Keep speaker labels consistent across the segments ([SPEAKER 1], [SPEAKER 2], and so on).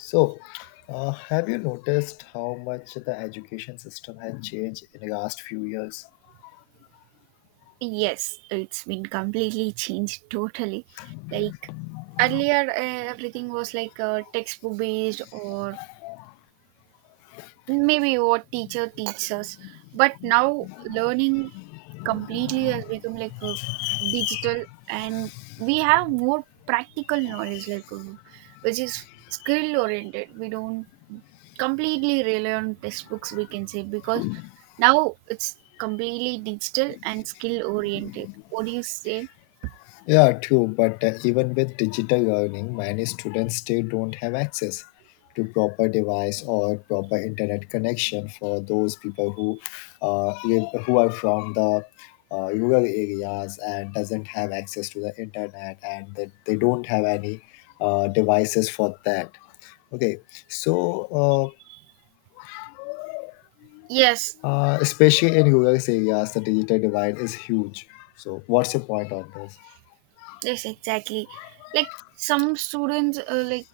[SPEAKER 1] So, have you noticed how much the education system has changed in the last few years?
[SPEAKER 2] Yes, it's been completely changed totally. Like earlier, everything was like textbook based, or maybe what teacher teaches us, but now learning completely has become like a digital, and we have more practical knowledge like which is skill oriented. We don't completely rely on textbooks, we can say, because now it's completely digital and skill oriented. What do you say?
[SPEAKER 1] Yeah, true. But even with digital learning, many students still don't have access to proper device or proper internet connection for those people who live, who are from the rural areas and doesn't have access to the internet and that they don't have any devices for that. Okay, so uh,
[SPEAKER 2] Yes.
[SPEAKER 1] Especially in rural areas, the digital divide is huge. So, what's your point on this?
[SPEAKER 2] Yes, exactly. Like some students, like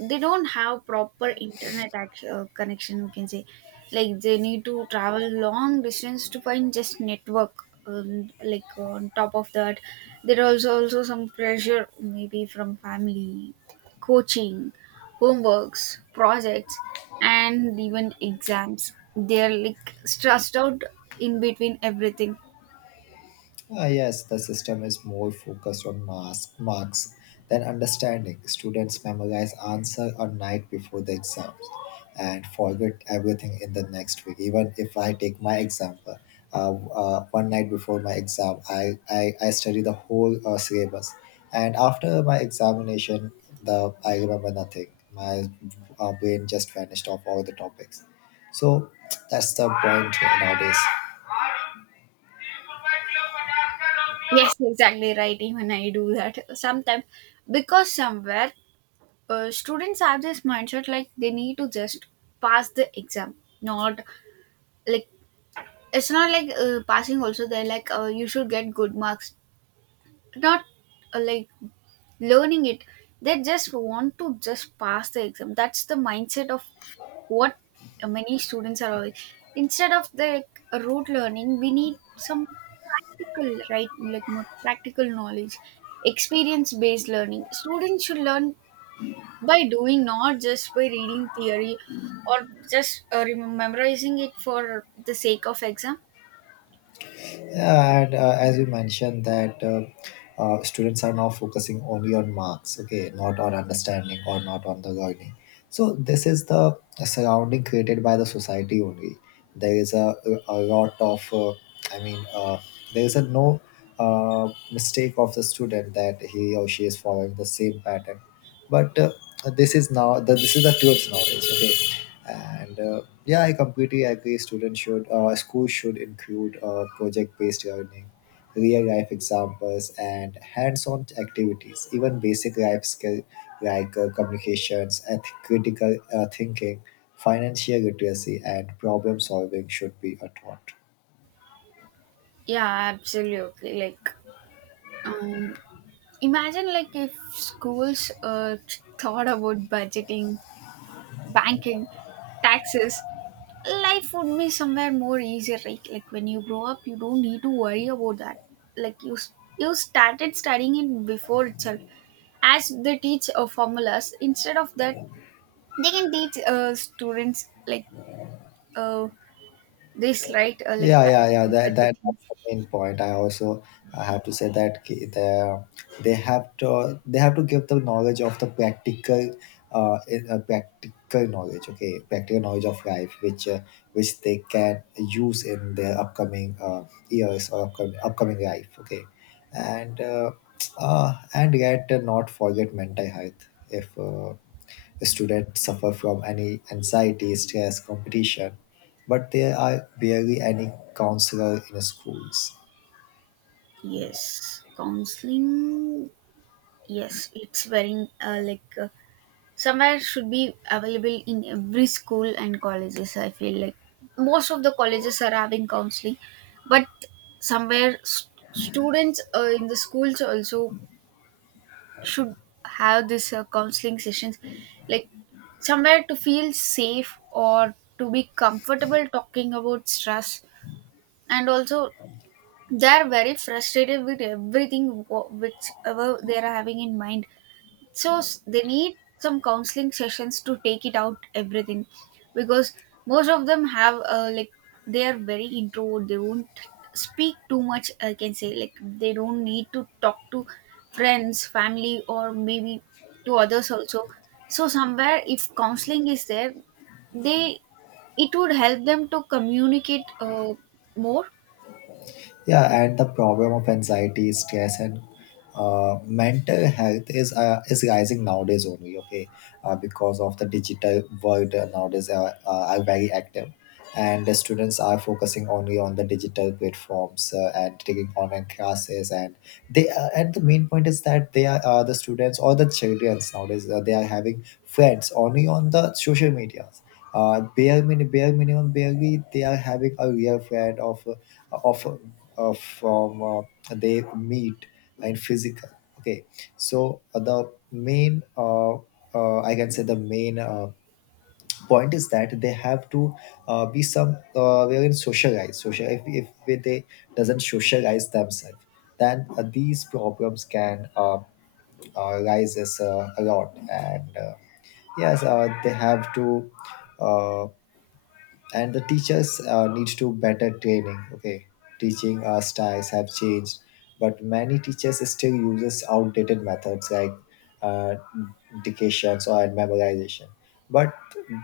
[SPEAKER 2] they don't have proper connection, we can say, like they need to travel long distance to find just network. Like on top of that, there are also some pressure maybe from family, coaching, homeworks, projects, and even exams. They are like stressed out in between everything.
[SPEAKER 1] Ah, yes, the system is more focused on marks than understanding. Students memorize answer a night before the exams and forget everything in the next week. Even if I take my example, one night before my exam, I study the whole syllabus. And after my examination, the I remember nothing. My brain just vanished off all the topics. So that's the point nowadays.
[SPEAKER 2] Yes, exactly right. Even I do that sometimes because somewhere students have this mindset like they need to just pass the exam, not, like, it's not like passing. Also, they're like you should get good marks, not, like, learning it. They just want to just pass the exam. That's the mindset of what many students are always, instead of the, like, rote learning, we need some practical, right, like more practical knowledge, experience based learning. Students should learn by doing, not just by reading theory or just memorizing it for the sake of exam.
[SPEAKER 1] Yeah, and as you mentioned that students are now focusing only on marks, okay, not on understanding or not on the learning. So this is the surrounding created by the society only. There is a lot of, I mean, uh, there is a no mistake of the student that he or she is following the same pattern. But this is this is the truth nowadays, okay, and. Yeah, I completely agree. Schools should include project-based learning, real-life examples, and hands-on activities. Even basic life skills like communications, critical thinking, financial literacy, and problem solving should be taught.
[SPEAKER 2] Yeah, absolutely. Like um imagine like if schools thought about budgeting, banking, taxes, life would be somewhere more easier, right? Like when you grow up, you don't need to worry about that. Like you, you started studying it before itself, as they teach formulas. Instead of that, they can teach students like uh, this, right? Like
[SPEAKER 1] Yeah, yeah, yeah.
[SPEAKER 2] banking,
[SPEAKER 1] That, that
[SPEAKER 2] budgeting.
[SPEAKER 1] that's the main point. I have to say that they have to give the knowledge of the practical, practical knowledge. Okay, practical knowledge of life, which they can use in their upcoming years or upcoming life. Okay, and and yet not forget mental health if. Students suffer from any anxiety, stress, competition, but there are barely any counselor in schools.
[SPEAKER 2] Yes, counseling. Yes, it's very like, somewhere should be available in every school and colleges. I feel like most of the colleges are having counseling, but somewhere students in the schools also should have this counseling sessions, like somewhere to feel safe or to be comfortable talking about stress, and also they are very frustrated with everything whichever they are having in mind, so they need some counseling sessions to take it out everything, because most of them have like they are very introvert, they won't speak too much, I can say, like they don't need to talk to friends, family, or maybe to others also. So somewhere if counseling is there, they, it would help them to communicate more.
[SPEAKER 1] Yeah, and the problem of anxiety, stress, and mental health is rising nowadays only. Okay, because of the digital world nowadays are very active, and the students are focusing only on the digital platforms and taking online classes. And they and the main point is that the students or the children nowadays they are having friends only on the social media bare minimum, barely they are having a real friend of, of from they meet and physical. Okay, so the main I can say the main point is that they have to be some wherein socialize. Social if they doesn't socialize themselves, then these problems can rise as, a lot and. Yes they have to uh, and the teachers needs to better training. Okay, teaching styles have changed, but many teachers still uses outdated methods like uh, dictations or memorization, but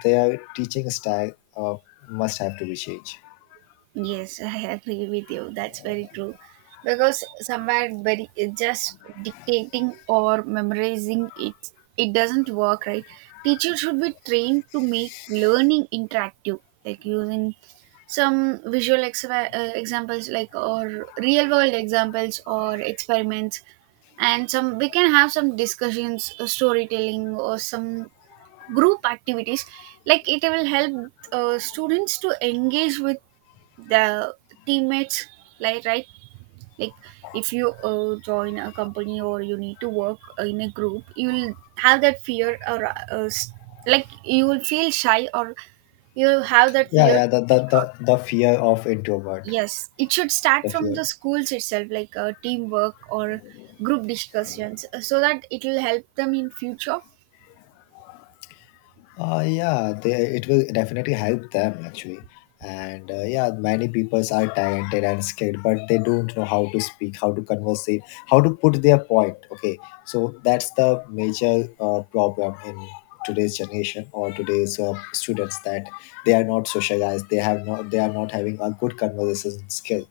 [SPEAKER 1] their teaching style must have to be changed.
[SPEAKER 2] Yes, I agree with you. That's very true. Because somewhere very just dictating or memorizing it, it doesn't work, right? Teachers should be trained to make learning interactive, like using some visual examples, like, or real world examples or experiments, and some, we can have some discussions, storytelling, or some group activities. Like it will help students to engage with the teammates, like, right, like if you join a company or you need to work in a group, you'll have that fear or like you will feel shy, or you have that
[SPEAKER 1] Yeah,
[SPEAKER 2] fear
[SPEAKER 1] yeah,
[SPEAKER 2] to speak out.
[SPEAKER 1] the fear of introvert,
[SPEAKER 2] Yes, it should start
[SPEAKER 1] the
[SPEAKER 2] from
[SPEAKER 1] fear.
[SPEAKER 2] the schools itself, like teamwork or group discussions, so that it will help them in future.
[SPEAKER 1] Yeah, it will definitely help them actually. And yeah, many people are talented and skilled, but they don't know how to speak, how to converse, how to put their point. Okay, so that's the major problem in today's generation or today's students that they are not socialized. They have not. They are not having a good conversation skill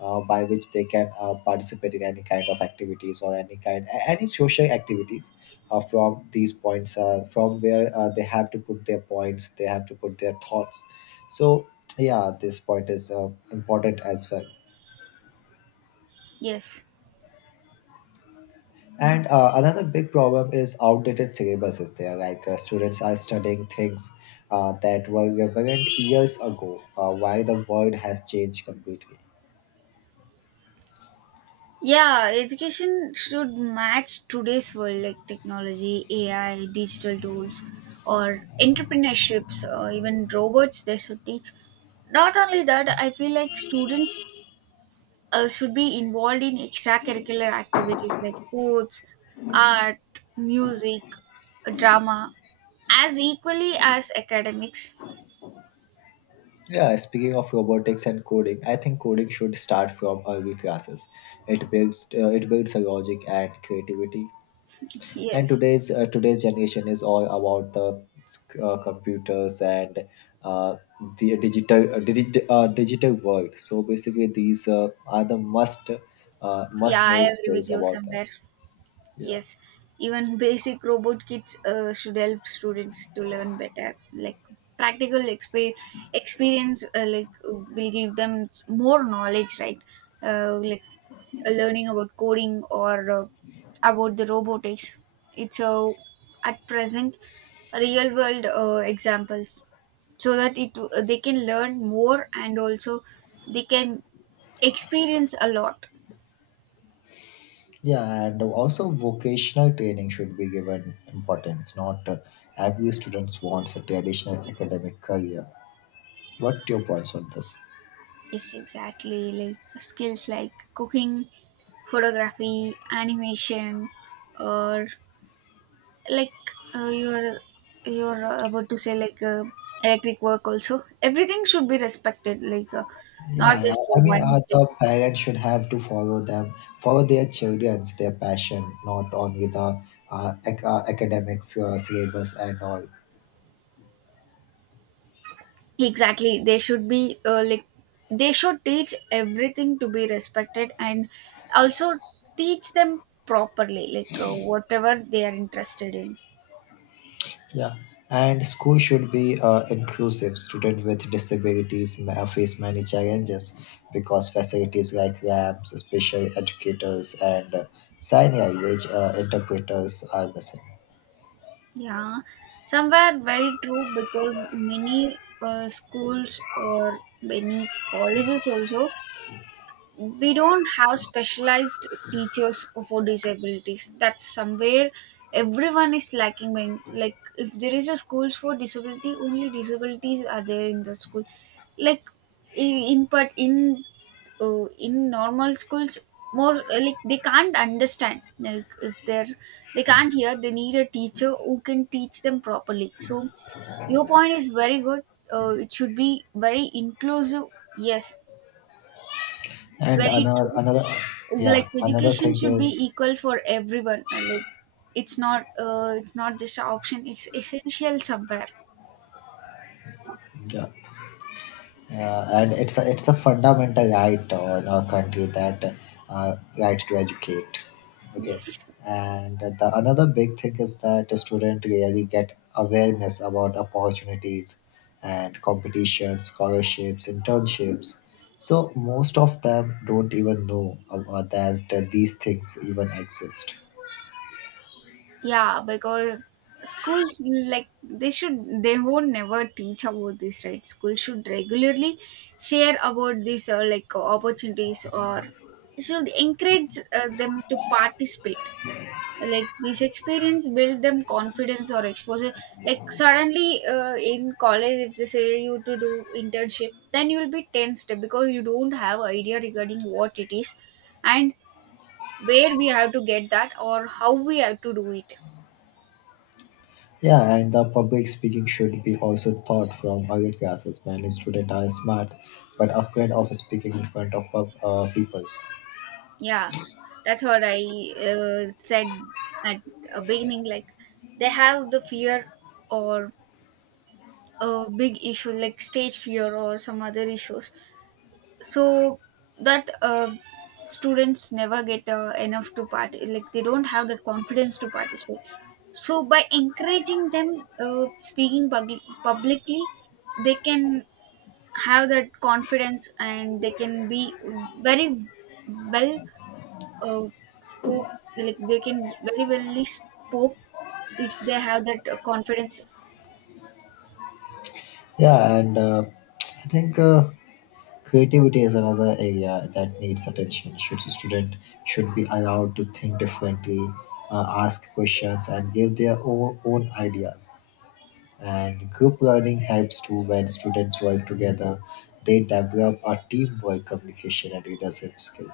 [SPEAKER 1] by which they can participate in any kind of activities or any social activities from these points from where they have to put their points, they have to put their thoughts. So yeah, this point is important as well.
[SPEAKER 2] Yes.
[SPEAKER 1] And another big problem is outdated syllabuses there, like students are studying things that were relevant years ago while the world has changed completely.
[SPEAKER 2] Yeah, education should match today's world, like technology, AI, digital tools, or entrepreneurships, or even robots they should teach. Not only that, I feel like students should be involved in extracurricular activities like sports, art, music, drama, as equally as academics.
[SPEAKER 1] Yeah, speaking of robotics and coding, I think coding should start from early classes. It builds a logic and creativity. And
[SPEAKER 2] Yes.
[SPEAKER 1] today's generation is all about the computers and uh, the digital world. So basically, these are the
[SPEAKER 2] Yeah,
[SPEAKER 1] must
[SPEAKER 2] I
[SPEAKER 1] know
[SPEAKER 2] agree with
[SPEAKER 1] skills
[SPEAKER 2] you
[SPEAKER 1] about them.
[SPEAKER 2] somewhere.
[SPEAKER 1] Yeah.
[SPEAKER 2] Yes, even basic robot kits should help students to learn better. Like practical experience, like, will give them more knowledge, right? Like learning about coding or about the robotics. It's at present real world examples, so that it, they can learn more, and also they can experience a lot.
[SPEAKER 1] Yeah, and also vocational training should be given importance. Not every students wants a traditional academic career. What your points on this?
[SPEAKER 2] Yes, exactly. Like skills like cooking, photography, animation, or like, uh, you're you're about to say, like electric work. Also, everything should be respected. Like, not
[SPEAKER 1] Yeah, yeah.
[SPEAKER 2] just
[SPEAKER 1] I mean,
[SPEAKER 2] one thing.
[SPEAKER 1] the parents should have to follow them, follow their passion, not only the academics syllabus and all.
[SPEAKER 2] Exactly. They should be like, they should teach everything to be respected, and also teach them properly, like whatever they are interested in.
[SPEAKER 1] Yeah, and school should be inclusive. Students with disabilities may face many challenges because facilities like labs, special educators, and sign language interpreters are missing.
[SPEAKER 2] Yeah, somewhere very true, because many schools or many colleges also, we don't have specialized teachers for disabilities. That's somewhere everyone is lacking by, like, if there is a schools for disability, only disabilities are there in the school, like I- in but in normal schools, more, like, they can't understand, like if they're, they can't hear, they need a teacher who can teach them properly. So your point is very good, it should be very inclusive. Yes,
[SPEAKER 1] And
[SPEAKER 2] very
[SPEAKER 1] another,
[SPEAKER 2] true.
[SPEAKER 1] another,
[SPEAKER 2] It's like
[SPEAKER 1] yeah, another
[SPEAKER 2] education
[SPEAKER 1] thing
[SPEAKER 2] should be
[SPEAKER 1] is,
[SPEAKER 2] equal for everyone. Uh, like it's not, it's not just an option, it's essential somewhere.
[SPEAKER 1] yeah. Yeah, and it's a fundamental right in our country that rights to educate. Okay,
[SPEAKER 2] Yes.
[SPEAKER 1] and the another big thing is that the student really get awareness about opportunities and competitions, scholarships, internships. So most of them don't even know about that, that these things even exist.
[SPEAKER 2] Yeah, because schools, like, they should, they won't never teach about this, right? Schools should regularly share about these like opportunities, or should encourage them to participate. Like this experience build them confidence or exposure. Like, suddenly in college, if they say you to do internship, then you will be tensed because you don't have idea regarding what it is, and where we have to get that or how we have to do it.
[SPEAKER 1] Yeah, and the public speaking should be also taught from early classes. Many students are smart but afraid of speaking in front of peoples.
[SPEAKER 2] Yeah, that's what I said at a beginning, like they have the fear, or a big issue like stage fear or some other issues. So that students never get enough to part, like they don't have that confidence to participate. So by encouraging them speaking publicly, they can have that confidence, and they can be very well, uh, spoke, like they can very well spoke if they have that confidence.
[SPEAKER 1] Yeah, and I think creativity is another area that needs attention. Should be allowed to think differently, ask questions, and give their own ideas. And group learning helps too when students work together. They develop a teamwork, communication, and leadership skill.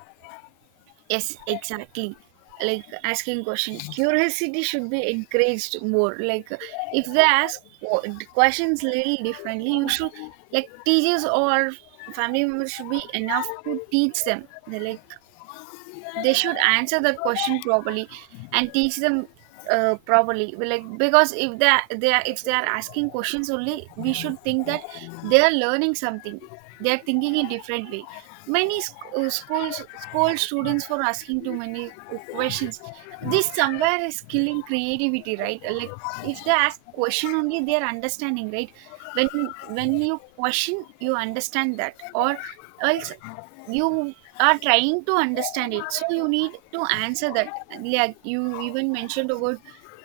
[SPEAKER 2] Yes, exactly. Like asking question, curiosity should be encouraged more. Like if they ask questions little differently, you should, like, teachers or family members should be enough to teach them. They're like, they should answer that question properly and teach them properly. We, like, because if they are, they are, if they are asking questions only, we should think that they are learning something, they are thinking in different way. Many schools scold students for asking too many questions. This somewhere is killing creativity, right? Like if they ask question only, they are understanding, right? when when you question, you understand that, or else you are trying to understand it, so you need to answer that. Like, you even mentioned about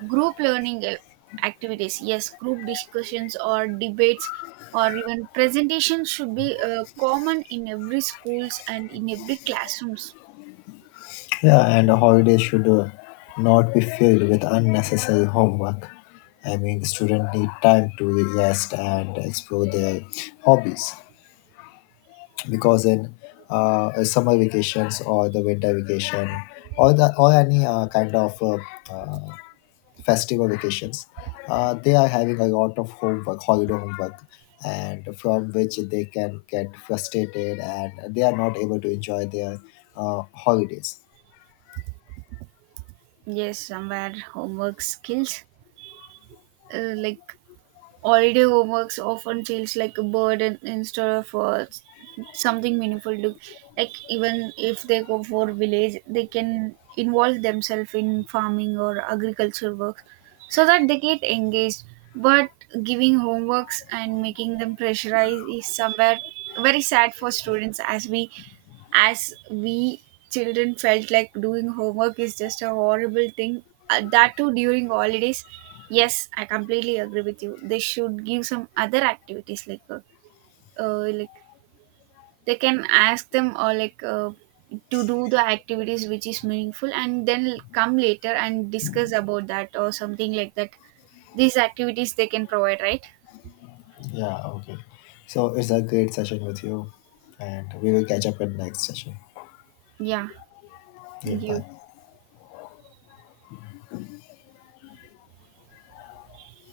[SPEAKER 2] group learning activities. Yes, group discussions or debates or even presentations should be common in every schools and in every classrooms.
[SPEAKER 1] Yeah, and holidays should not be filled with unnecessary homework. I mean, students need time to rest and explore their hobbies, because in summer vacations or the winter vacation or the or any kind of uh, festival vacations, they are having a lot of homework, holiday homework, and from which they can get frustrated and they are not able to enjoy their holidays.
[SPEAKER 2] Yes, somewhere homework skills, like, holiday homeworks often feels like a burden instead of something meaningful to, like, even if they go for village, they can involve themselves in farming or agriculture work, so that they get engaged. But giving homeworks and making them pressurize is somewhere very sad for students. As we, as we children felt like doing homework is just a horrible thing, that too during holidays. Yes, I completely agree with you, they should give some other activities like, like, they can ask them, or like to do the activities which is meaningful, and then come later and discuss about that or something like that. These activities they can provide, right?
[SPEAKER 1] Yeah, okay. So it's a great session with you, and we will catch up in next session.
[SPEAKER 2] Yeah,
[SPEAKER 1] Yeah,
[SPEAKER 2] thank you.
[SPEAKER 1] bye.